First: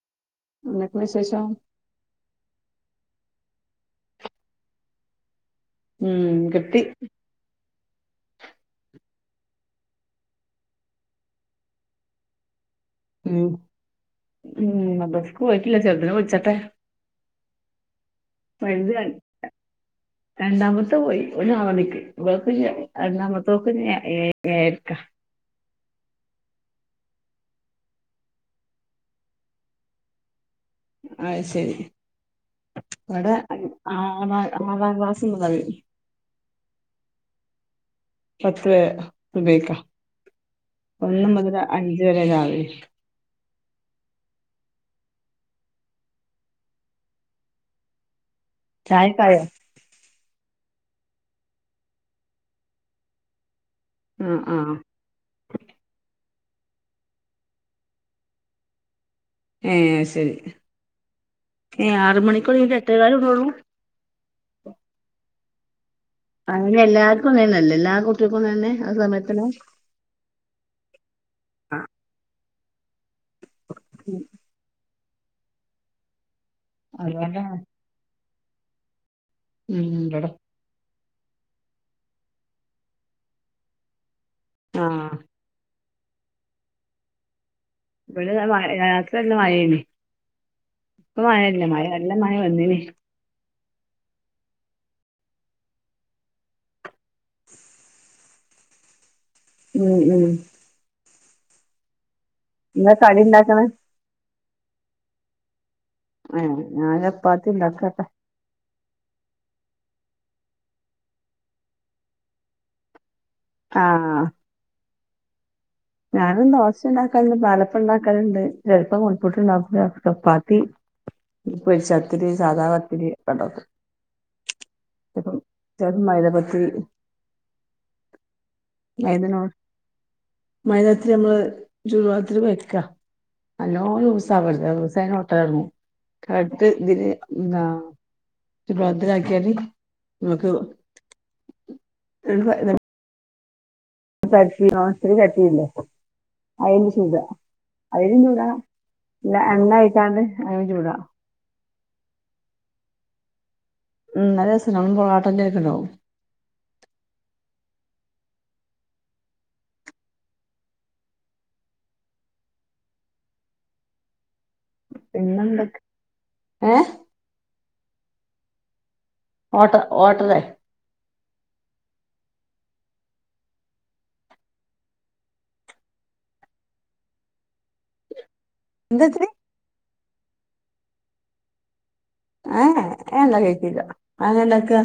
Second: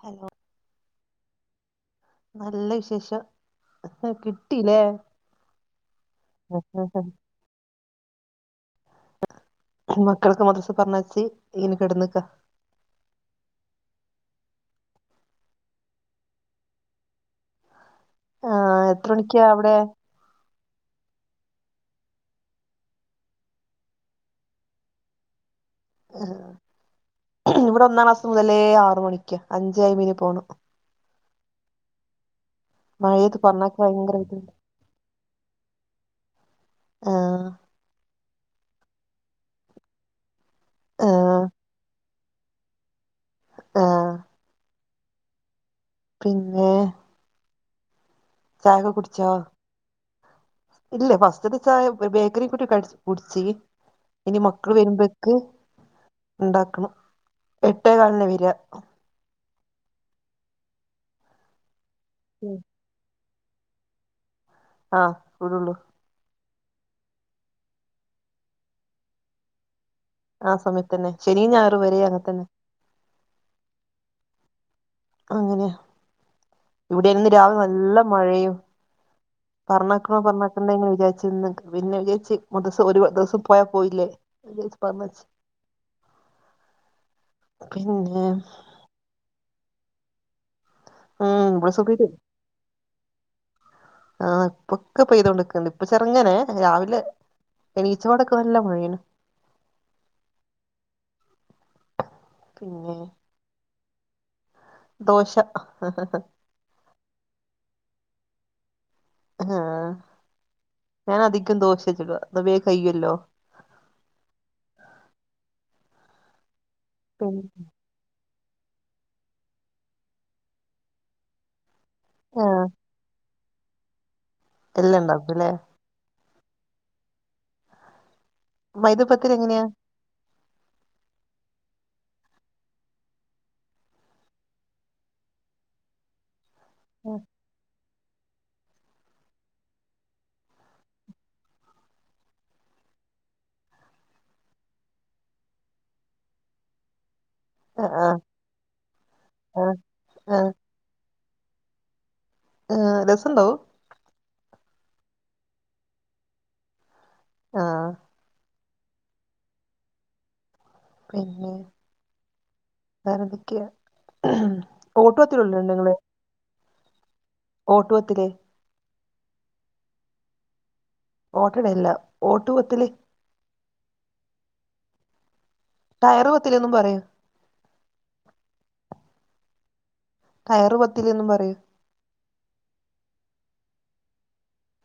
Hello. എന്തെക്കെ വിശേഷം. നല്ല വിശേഷം കിട്ടീല്ലേ. ഉം കിട്ടീ. മക്കള്ളൊക്കെ മദ്രസ്സ്ക്ക് പറഞ്ഞായച്ചി ഇങ്ങനെ കിട നിക്കാ. ഉം ഉം മദ്രസ്സ്ക്ക് പോയിട്ടില്ല ചേർദിനേ വിളിച്ചട്ടെ.. ആ വലുത്. എത്ര മണിക്കാ [unintelligible] അവിടെ രണ്ടാമത്ത് പോയി ഒൾ ആർ മണിക്ക് ഇവൾക്കില്ല രണ്ടാമതൊൾക്ക് ഇനി എയരക്കാ.. ആഹ് ഇവിടെ ഒന്നാം ക്ലാസ് മുതലേ ആറു മണിക്ക അഞ്ചേ അയ്മ്പത്തിന് പോണം. അഹ് ശെരി ഇവിടെ മഴയത്ത് പറഞ്ഞാക്ക് ഭയങ്കര ആറാ ബുദ്ധിമുട്ട് ആറാം ക്ലാസ് മുതൽ. ആഹ് പത്ത് സുബ്ഹിക്കാ ആ ഒന്ന് മുതൽ അഞ്ച് വരെ രാവിലെ ആഹ്.. പിന്നെ ചായയൊക്കെ കുടിച്ചോ? ചായക്കായോ ഇല്ല ഫസ്റ്റ്ത്തെ ചായ ബേക്കറി കൂട്ടി കടിച് കുടിച്ചി ആ ഇനി ആ മക്കള് വെരുമ്പോ ക്ക് ഇണ്ടാക്കണം എട്ടേക്കാൽനാ വെരാ ഏഹേ അഹ് സെരി ഏഹേ ആറ് മണിക്ക് ഉം. തൊടങ്ങീട്ട് എട്ടെകാൽന് വ്ടൊള്ളൂ? ആഹ് വ്‌ടൊള്ളു അങ്ങെനെല്ലാർക്കും അങ്ങനെന്നല്ലേ? എല്ലാ കുട്ടിയൾക്കും അങ്ങനന്നെ ആ സമയത്തന്നെ? ആ സമയത്തന്നെ ശനിം ഞാഴറും വരെ അങ്ങതന്നെ ഉം അങ്ങനെയാ ഇവിടെന്ന് രാവിലെ അതുകൊണ്ടാണ് നല്ല മഴയും ഉം പറഞ്ഞേക്കണോ ഇവിടെ പറ്‌ഞേക്കണ്ടെ വിചാരിച്ചിന്ന് പിന്നെ വിചാരിച്ച് മദ്രസ് ഒരു ദിവസം പോയാ പോയില്ലേ.. അഹ് ജാര്ച്ച് ആ പറഞ്ഞയ്ച്ച് പിന്നെ ഇവടിതാ മഴ രാത്രിയല്ല മഴേനി ഇപ്പ ഉം മഴല്ലാ ഇവിടെ മഴ സുബീര് നല്ല മഴ വെന്നീനി ആഹ് ഇപ്പൊക്കെ പെയ്തൊണ്ട്ക്ക്ണ്ട് ഇപ്പൊ ചെറുങ്ങനെ രാവിലെ എണീച്ച പാടൊക്കെ നല്ല മഴേണ് ഉം ഉം എന്താ പിന്നെ കടിണ്ടാക്ണെ? ദോശ എഹ് ഞാൻ ചപ്പാത്തിണ്ടാക്കെട്ടെ ആഹാ ഞനധികം ദോശെ ചുടാ ഇന്നാ വേഗം കയ്യൊല്ലോ ആഹ് ഞാനും ദോശ ഉണ്ടാക്കാൽണ്ട്, പിന്നെ പലപ്പണ്ടാക്കാല്ണ്ട്, ചെലപ്പം നൂൽ പുട്ട്ണ്ടാക്കും, ചപ്പാത്തി പൊരിച്ചത്തിരി, ആ സാധാ പത്തിരി, ഒക്കെണ്ടാക്കും. എല്ലണ്ടാക്കുല്ലെ? ചെലപ്പോ മൈദ പത്തിരി മൈദപ്പത്തിരി മൈദനോട് എങ്ങനെയാ? മൈദപത്തിരി ഞമ്മള് ചൂട് വെള്ളത്തില് കൊഴക്കാ നല്ലോം ലൂസാവരുത് ലൂസായാ പിന്നെ ഒട്ടലൊട്ങ്ങും കറക്ട്തിന് ആ ന്താ ചുട് വെള്ളത്തിലാക്കിയാല് നമ്മക് [unintelligible] പരത്തിക്കാണ്ട് നോൺസ്റ്റിക് ചട്ടില്ലേയ് അയ്ല് ചുടാ.. ആ അതിലും ചുടാ പിന്നെ ആ എണ്ണ ഒയിച്ചാണ്ട് ആ അങ്ങനിം ചുടാ.. ആഹാ രസണ്ടോ അഹ്? ഉംഹ് നല്ല രസണ്ടാവും നമ്മളെ പൊറാട്ടന്റെ മാരിക്ക്ണ്ടാവും ആഹാ പിന്നെ വേറെന്തെക്കെയാ ഇന്നെന്തൊക്കെ ഏഹേ ഓട്ടു പത്തില് ഓട്ട ഓട്ടടെ? ഓട്ടടയല്ല ഓട്ടുപത്തില് ടയറ്പത്തിലെന്നും പറയും എന്ത് ത്തിരി? ടയറ് പത്തല്ന്നും പറയും ഹേ ഹേ അഹ് വെല്ലാ കേട്ടീല്ല അഹെങ്ങനെണ്ടാക്കാ?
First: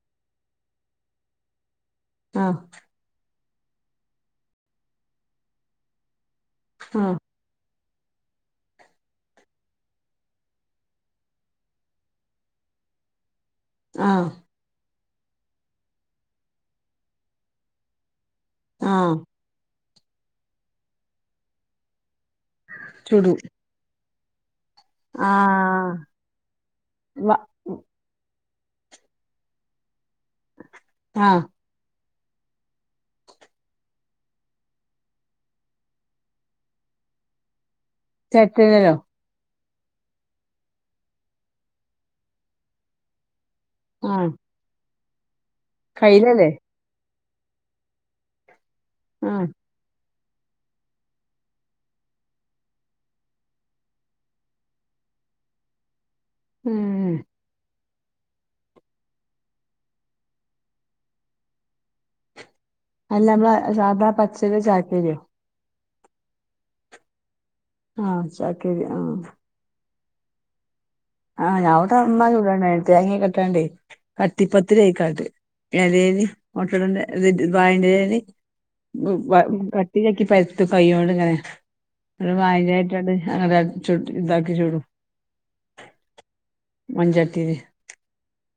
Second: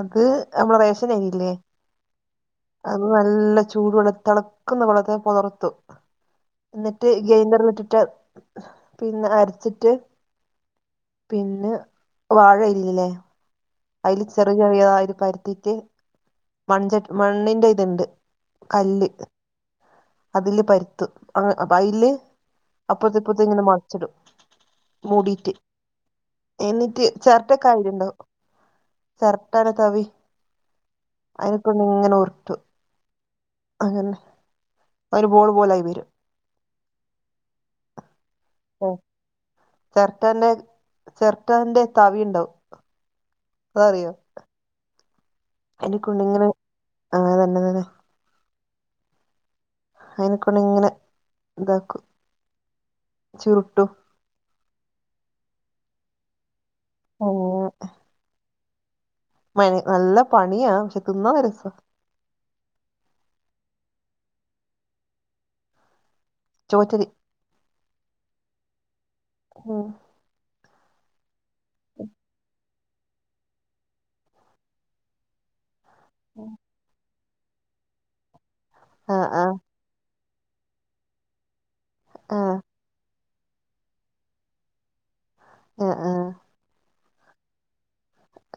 അത് നമ്മളെ റേഷനരില്ലേ? ആഹ് അത് നല്ല ചൂട് വെളത്ത ത്ളക്കുന്ന വെള്ളത്തിൽ പോതർത്തും എന്നിട്ട് ആഹ് ഗെയിന്ററിലിട്ടിട്ട് പിന്ന അരച്ചിട്ട് പിന്നെ വാഴയിലല്ലേ? അയില് ആഹ് ചെ ഇത്ചെറിയതായി പരുത്തിട്ട് മൺച മണ്ണിന്റെ ഇതുണ്ട് കല്ല് ആഹ് അതില് പരുത്തും അ അപ്പ അയില് അപ്പറതും ചുടു ഇപ്പറതും ഇങ്ങനെ മറച്ചിടും. മൂടിട്ട് ആഹ് എന്നിട്ട് വ ചരട്ടകയിലുണ്ടോ ചരട്ടന്റെ തവി ആഹ് അയിനെ കൊണ്ടിങ്ങനെ ഉരുട്ടു അങ്ങനെ ഒരുബോൾ ബോളായി വരും ചെരട്ടയില്ലല്ലോ ചിരട്ടാന്റെ ചിരട്ടാന്റെ തവി ഉണ്ടാവും അതറിയോ ആഹ് എനിക്കുണ്ട അങ്ങനെ കയ്യിലല്ലേ ആ തന്നെ തന്നെ ഉം അയിനക്കൊണ്ടങ്ങനെ ഇതാക്കും ചുരുട്ടും ഉം ഓ മ നല്ല പണിയാ പഷേ തിന്നാ രസ അല്ല പ്പസാധാ പച്ചരിയോ ചാക്കരിയോ ചുവറ്റ രി ആഹ് ചാക്കരി ആഹ് ആഹ് ആ ഞാനതവിട്ന്നാ ചുടണേ തേങ്ങേക്കിട്ടാണ്ടേ കട്ടിപ്പത്തിരിയായിക്കാണ്ട് എലേല് ഓട്ടടന്റെ തെറ്റ് വായന്റെലേല് ആ ആ [unintelligible] കിഴിയാക്കിപരത്തും കയോണ്ട് ഇങ്ങനെ ഒരു ആ വായേന്റെ ഇല ഇതാക്കി ചുടും ആഹ് ആഹ് മൺചട്ടില്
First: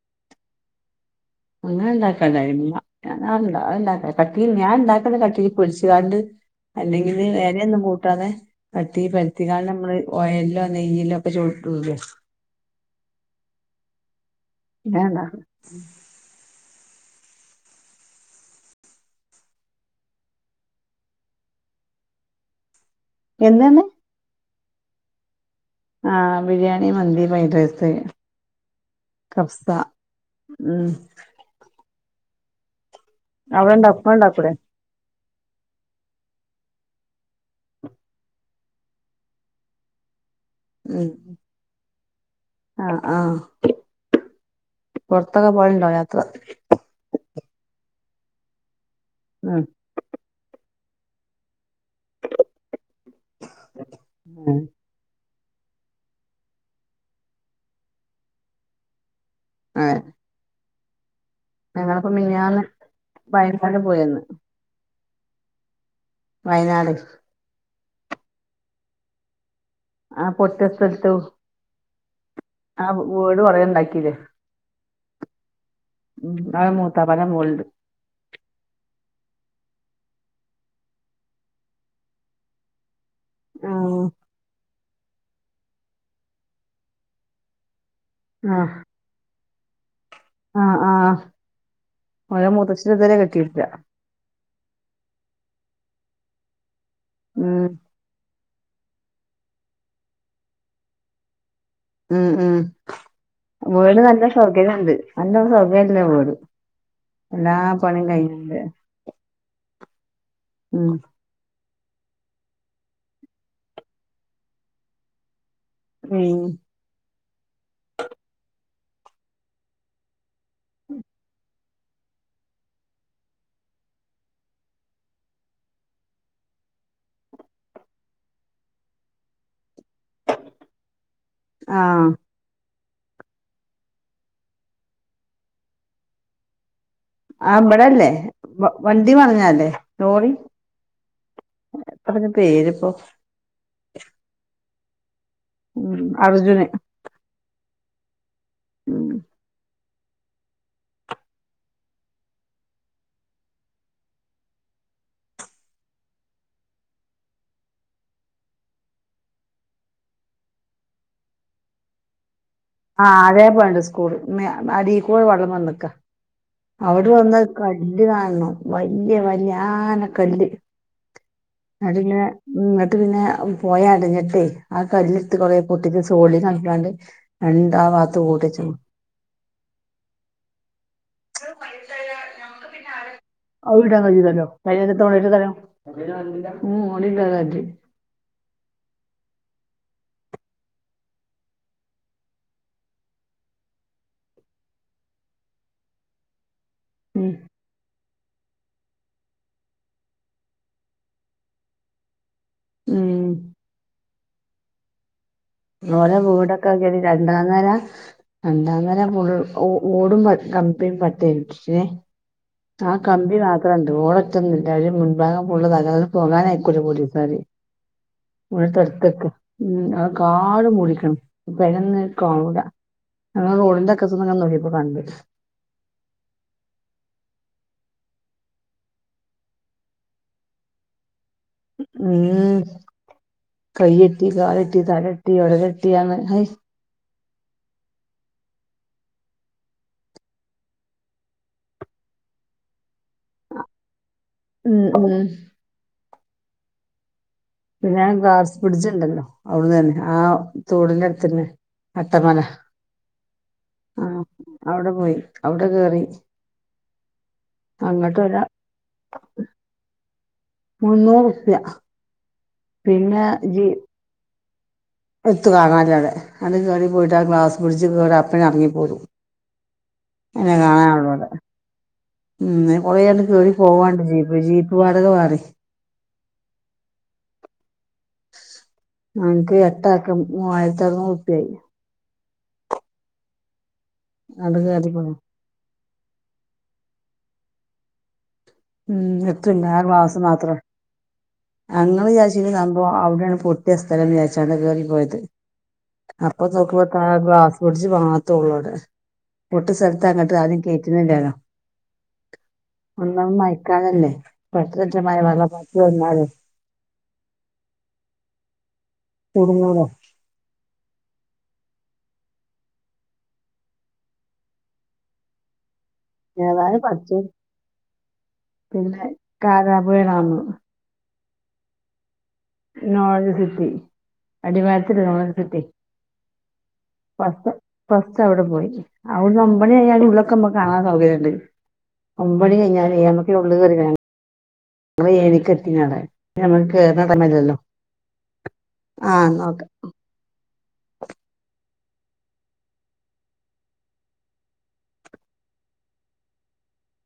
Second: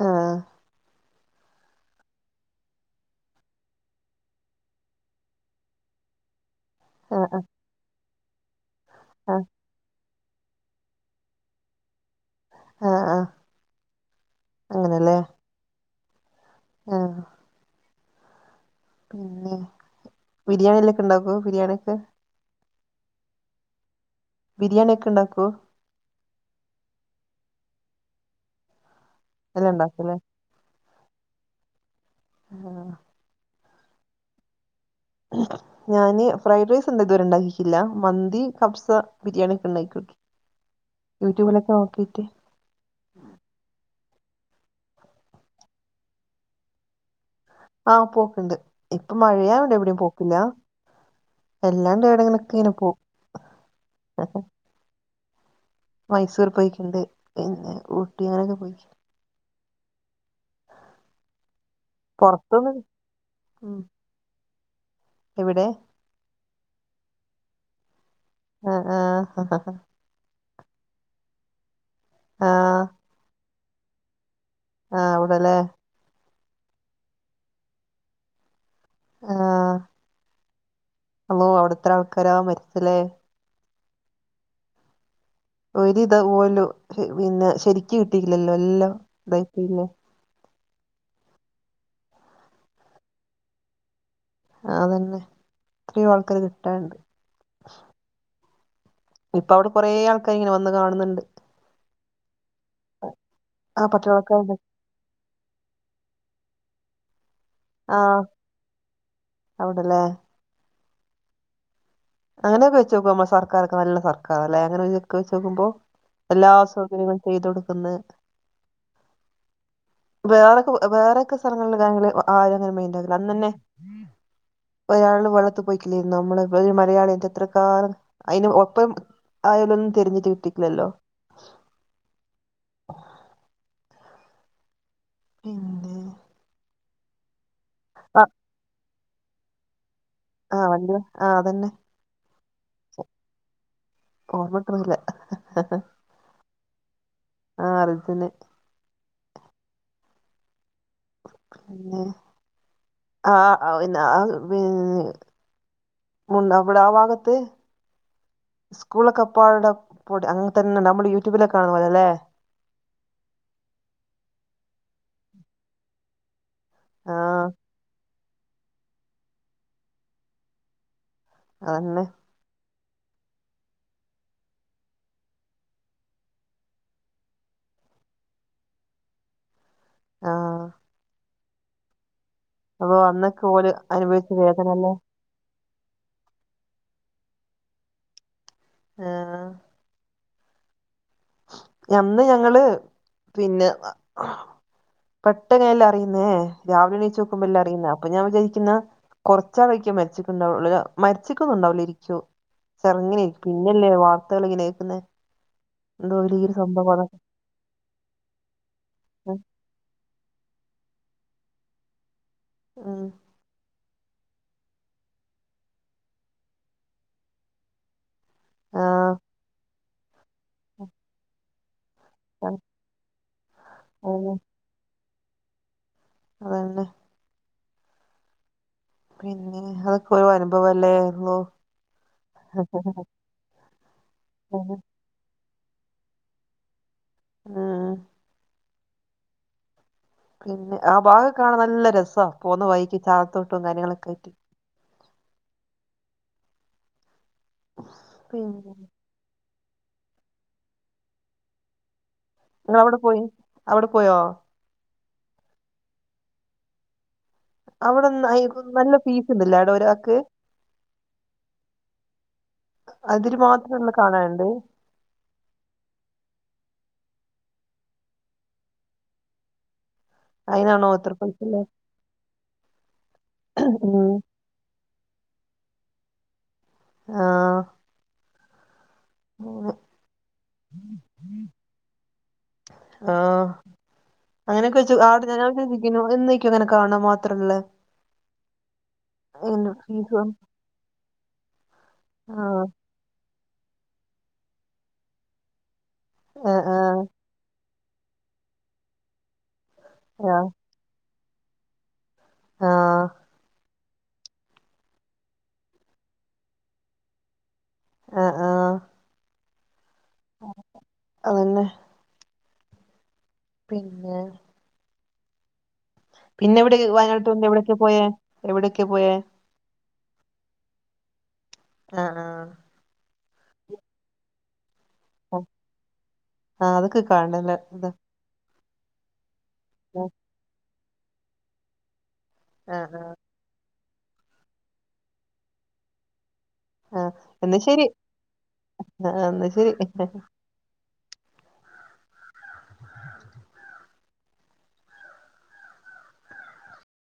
ആഹ് അങ്ങനെ ഇണ്ടാക്കനായിരുന്നു [unintelligible] ഞാന് ഞാനുണ്ടാക്ക പത്തിരി ഞാനുണ്ടാക്കുന്ന പത്തിരി പൊരുച്ചു ങ്ങാണ്ട് ആ അല്ലെങ്കില് ഇലയൊന്നും കൂട്ടാതെ പത്തിരി ആ പരുത്തികാണ്ട് നമ്മള് ഓയലോ നെയ്യയിലോ ഒക്കെ ചുട്ടുല് ആ ഹ ഇങ്ങനെ ആണ ആഹ് പിന്നെ ബിരിയാണി എല്ലക്കെ ഇണ്ടകു ബിരിയാണിയ ഒക്കെ എന്താണ് ബിരിയാണി ഒക്കെ ഉണ്ടാക്കോ ആഹ് ബിരിയാണി മന്തി ഫ്രൈഡ് റൈസ് കഫ്സ എല്ലാം ഉണ്ടാക്കും അല്ലേ ഉം ആ അവിടെണ്ട ഉപ്പണ്ടാക്കൂ ലെ ഞാന് ഫ്രൈഡ് റൈസ് എന്താ ഇതുവരെ ഉണ്ടാക്കിക്കില്ല മന്തി കഫ്സ ബിരിയാണി ഒക്കെ ഉണ്ടാക്കിക്കോട്ടും ഉം യൂട്യൂബിലൊക്കെ നോക്കീട്ട് ആഹ് ആഹ് പുറത്തൊക്കെ പോയുണ്ടോ യാത്ര ആഹ് പോക്കണ്ട് ഇപ്പൊ ഉം മഴയാണ്ട് എവിടെയും പോക്കില്ല എല്ലാം ണ്ട് എവിടങ്ങനക്കെ ഇങ്ങനെ പോവും ഉം മൈസൂർ പോയിക്കുണ്ട് പിന്നെ ഊട്ടിയാനൊക്കെ പോയി ആഹ് ഞങ്ങളിപ്പോ മിനഞ്ഞാന്ന് പൊറത്തൊന്നും വയനക്കാട്ട ഉം പോയിയന്ന് എവിടെ വയനാട് ആഹ ഹ ഹ ആ ആഹ് പൊട്ടിയ സ്ഥല ത്തു ആഹ് ആ വീട് കുറേയ ഉണ്ടാക്കില്ലേ ആഹ് അവിടല്ലേ ഉം അത് മൂത്താപ്പാടെ മോളുണ്ട്. ആഹ് അതും അവിടെ എത്ര ആൾക്കാരാ മരിച്ചല്ലേ. ആഹ് ഒരു ഇതാവൂലോ പിന്നെ ശരിക്ക കിട്ടിയില്ലല്ലോ അല്ലോ ഇതായി പോയില്ലേ. ആഹ് ആഹ് ഓര് മുത്തച്ഛൻ ഇതുവരെ കിട്ടിയിട്ടില്ല. അതെന്നെ എത്രയോ കിട്ടാനുണ്ട്. ഉം ഇപ്പ അവിടെ കുറെ ആൾക്കാർ ഇങ്ങനെ വന്ന് കാണുന്നുണ്ട്. ഉം ഉം ആഹ് ഇവിടെ നല്ല പട്ടാളക്കാരുണ്ട് സൗകര്യമുണ്ട്, നല്ല സൗകര്യമുള്ള വീട്. എല്ലാ പണിയും ആഹ് കഴിഞ്ഞിട്ടുണ്ട്. അവിടെല്ലേ ഉം അങ്ങനെയൊക്കെ വെച്ച് നോക്കുമ്പോ നമ്മടെ സർക്കാർ ഒക്കെ നല്ല സർക്കാർ അല്ലെ, അങ്ങനെ ലുക്ക്‌ വെച്ച് നോക്കുമ്പോ ഉം എല്ലാ സൗകര്യവും. ചെയ്തുകൊടുക്കുന്നു വേറെയൊക്കെ വേറെയൊക്കെ സർക്കാർ. അങ്ങനെ കൊടുക്കാമെങ്കിൽ അവര് അങ്ങനെ മൈൻഡ് ആക്കില്ല, അന്ന് തന്നെ. ഒരാള് വെള്ളത്തിൽ പോയിട്ടില്ലായിരുന്നോ നമ്മടെ ഇവിടെ മരി അയാൾ എത്രകാലം അതിന് ഒപ്പം ആയാലൊന്നും തിരഞ്ഞിട്ട് കിട്ടിട്ടില്ലല്ലോ. ആഹ് പിന്നെ ആഹ് ഇവിടെയല്ലേ ആ വണ്ടി മറിഞ്ഞതല്ലേ ലോറി. ആഹ് വണ്ടി മറിഞ്ഞ് ആഹ് അതെന്നെ. അതിനു പേര് ഇപ്പൊ. ഓർമ്മ കിട്ടുന്നില്ല. ഉം അർജുനെ ആഹ് അർജുൻ തന്നെ. ഉം പിന്നെ ആഹ് പിന്നെ അത് ബി. മുണ്ടക്കൽ അവിടെ ആഹ് ഭാഗത്ത്. സ്കൂളൊക്കെ അപ്പാടെ അങ്ങനെ തന്നെ നമ്മള് യൂട്യൂബിലൊക്കെ കാണുന്നപോലെ അല്ലേ. ആഹ് അതേപോലെ ഉണ്ട് സ്കൂൾ മേ അടിക്കൂടെ വെള്ളം വന്ന് നിക്കാ. അവിടെ ആ വന്നു കല്ല് കാണണം വല്യ വല്യ ആന കല്ല്. അത് അതന്നെ പിന്നെ ഉം എന്നിട്ട് പിന്നെ പോയി അടിഞ്ഞിട്ടെ ആഹ് കല്ലെടുത്ത് കൊറെ പൊട്ടിച്ച് സോലെ ചെയ്യുന്നു ആൾക്കാരുണ്ട്. രണ്ട് ആഹ് ഭാഗത്ത് പൊട്ടിച്ചു. ആഹ് വൈകിട്ടെല്ലാം ഞങ്ങൾക്ക് പിന്നെ അപ്പൊ ആരെ, അന്നൊക്കെ ഓല് അവിടെ അനുഭവിച്ച വരുന്നവരോ. [unintelligible] വേദന അല്ലേ അവിടെ ഒരുതരം ഉം മൂടിയിട്ട് ഇതാക്കി. ആഹ് അന്ന് ഞങ്ങള് പിന്നെ. പെട്ടെന്നല്ല അറിയുന്നേ രാവിലെ എണീച്ച് ഉം നോക്കുമ്പോ എല്ലാരും. അപ്പൊ ഞാൻ വിചാരിക്കുന്നു കുറച്ച് ആൾക്കാർ മരിച്ചിട്ടുണ്ടാവും ഉള്ളിലോ മരിച്ചിക്കുന്നെ ഉണ്ടാവില്ല ഇരിക്കും. ഉം [unintelligible] പിന്നല്ലേ വാർത്തകൾ ഇങ്ങനെ കേക്കുന്ന. ഓലെ വീട് ഒക്കെ നോക്കിയേനെ രണ്ടാംനില. രണ്ടാം നില ഫുള്ളും ഓ ഓ ഓടും വെ കമ്പിയും പറ്റെ ഇല്ലേ. ആഹ് ഉം കമ്പി മാത്രമുണ്ട് ഓട് ഒറ്റന്ന് ഇല്ല അവര് മുൻഭാഗം ഫുള്ളും തലവര പോകാൻ ആയിക്കൂല പോലീസാര്. ആഹ് ഉഴത്തെടുത്തൊക്കെ ഉം ആഹ് കാട് മുടിക്കണം പെരന്ന്. കാണൂല്ല ഞങ്ങള് റോഡിന്റെ അറ്റം അതന്നെ ചെന്ന് നോക്കിയപ്പോ കണ്ട്. അതെല്ലേ പിന്നെ അതൊക്കെ ഒരു അനുഭവയല്ലേരുന്നോ? ഉം കയ്യ്ട്ടി ഉം കാല്ട്ടി തലട്ടി ഒടെല്ട്ടിർഞ്ഞ് അഹ് ഉം ഉം പിന്നെ ആ ഭാഗം കാണാൻ നല്ല രസാ പോവ്ന്ന വൈക്കി കാളത്തോട്ടും കാര്യങ്ങളൊക്കെണ്ട് ഉം ഉം പിന്നെ ഞാൻ ഗ്ലാസ് പിന്നെ ബ്രിഡ്ജ്ണ്ടല്ലോ അവ്ടെ തന്നെ ആ തോട്ന്റെ അട്ത്തന്നെ അട്ടമല ന്നവ്ടെ പോയി അവ്ടെ പോയോ അവ്ടെ പോയി അവ്ടെ കേറി അങ്ങട്ട് ഒരാ അവിടെന്ന് നല്ലെ ഫീസ്ണ്ട്ലേ അവ്ടെ ഒരാക്ക് മുന്നൂറ്പ്യ പിന്നെ ജി കാണല്ണ്ട് എത്തും കാണാല്ലവ്ടെ അത് കേറി പോയിട്ട് ആ ഗ്ലാസ് ബ്രിഡ്ജ് കേറി അപ്പെന്നെ എർങ്ങി പോരും [inaudible] അതെന്നെ കാണാനാെള്ളു ഇത്ര അവ്ടെ പൈസ ഉള്ളെ ഉം അയ്ന് കൊറേ ആണ്ട് കേറി പോവാണ്ട് ഉം ജീപ്പ് ജീ വാടകവേറിം ആഹ് ഞങ്ങക്ക് എട്ടാക്ക് മൂവായ്രത്തറ്ന്നൂറുപ്പ്യായി ആഹ് അത് അങ്ങെനെക്കെ കയറി വെച്ച് പോയി ആടെ ഞ [unintelligible] എന്നേക്കും ങ്ങെനെ കാണാൻ മാത്രള്ളെ ഉം എത്തുല്ല ആ ഗ്ലാസ് ഫീസും മാത്രം ഞങ്ങള് ചാര്ച്ചീനെ ആഹ് സംഭവം അവ്ടേണ് പൊട്ടിയ സ്ഥലം ന്ന് ചാര്ച്ചാണ്ടാ കേറി പോയത് അപ്പൊ നോക്കുമ്പം ആഹ് ഗ്ലാസ് ബ്രിഡ്ജ് മാത്രാെള്ളു അവ്ടെ പൊട്ട്യ സ്ഥൽത്ത് അങ്ങട്ട് ആഹ് ആരിം കേറ്റ്ണില്ലേലോ ആഹ് ഒന്നാമത് മയക്കാലല്ലേ പെട്ടെന്നെറ്റെ മയവെള്ളപ്പാച്ചില് വന്നാലോ അൽ ആഹ് കുട്ങ്ങൂലേ അതെന്നെ പിന്നെ പിന്നെ ഇവ്ടെ ഏതായാലും പഠിച്ചോ വയനാട്ട് വന്ന് എവ്ടെക്കെ പോയെ എവിടെയൊക്കെ പോയേ കാരാ പുഴ ഡാമ് ലാ ആഹ് നോളജ് സിറ്റി അടിവാരത്തില് നോളജ് സിറ്റി ആഹ് അതൊക്കെ കാണണല്ലേ ഇതാ കൊഴപ്പ അവടെ പോയി അവ്ടുന്ന് ഒമ്പെണി ആയാല് ഉള്ളൊക്കെ മ്മക്ക് കാണാൻ സൗകര്യണ്ട് ഒമ്പെണി കയ്ഞ്ഞാലെ ആഹ് ഞമ്മക്ക് ഉള്ള് കേറി കാ ങ്ങള് ഏഴെണിക്കെത്തീണവ്ടെ [unintelligible] കേറ്ണാ ആഹ് [unintelligible] ല്ലല്ലോ എന്നാ ശരി ആഹ് എന്നാ ശരി നോക്കാ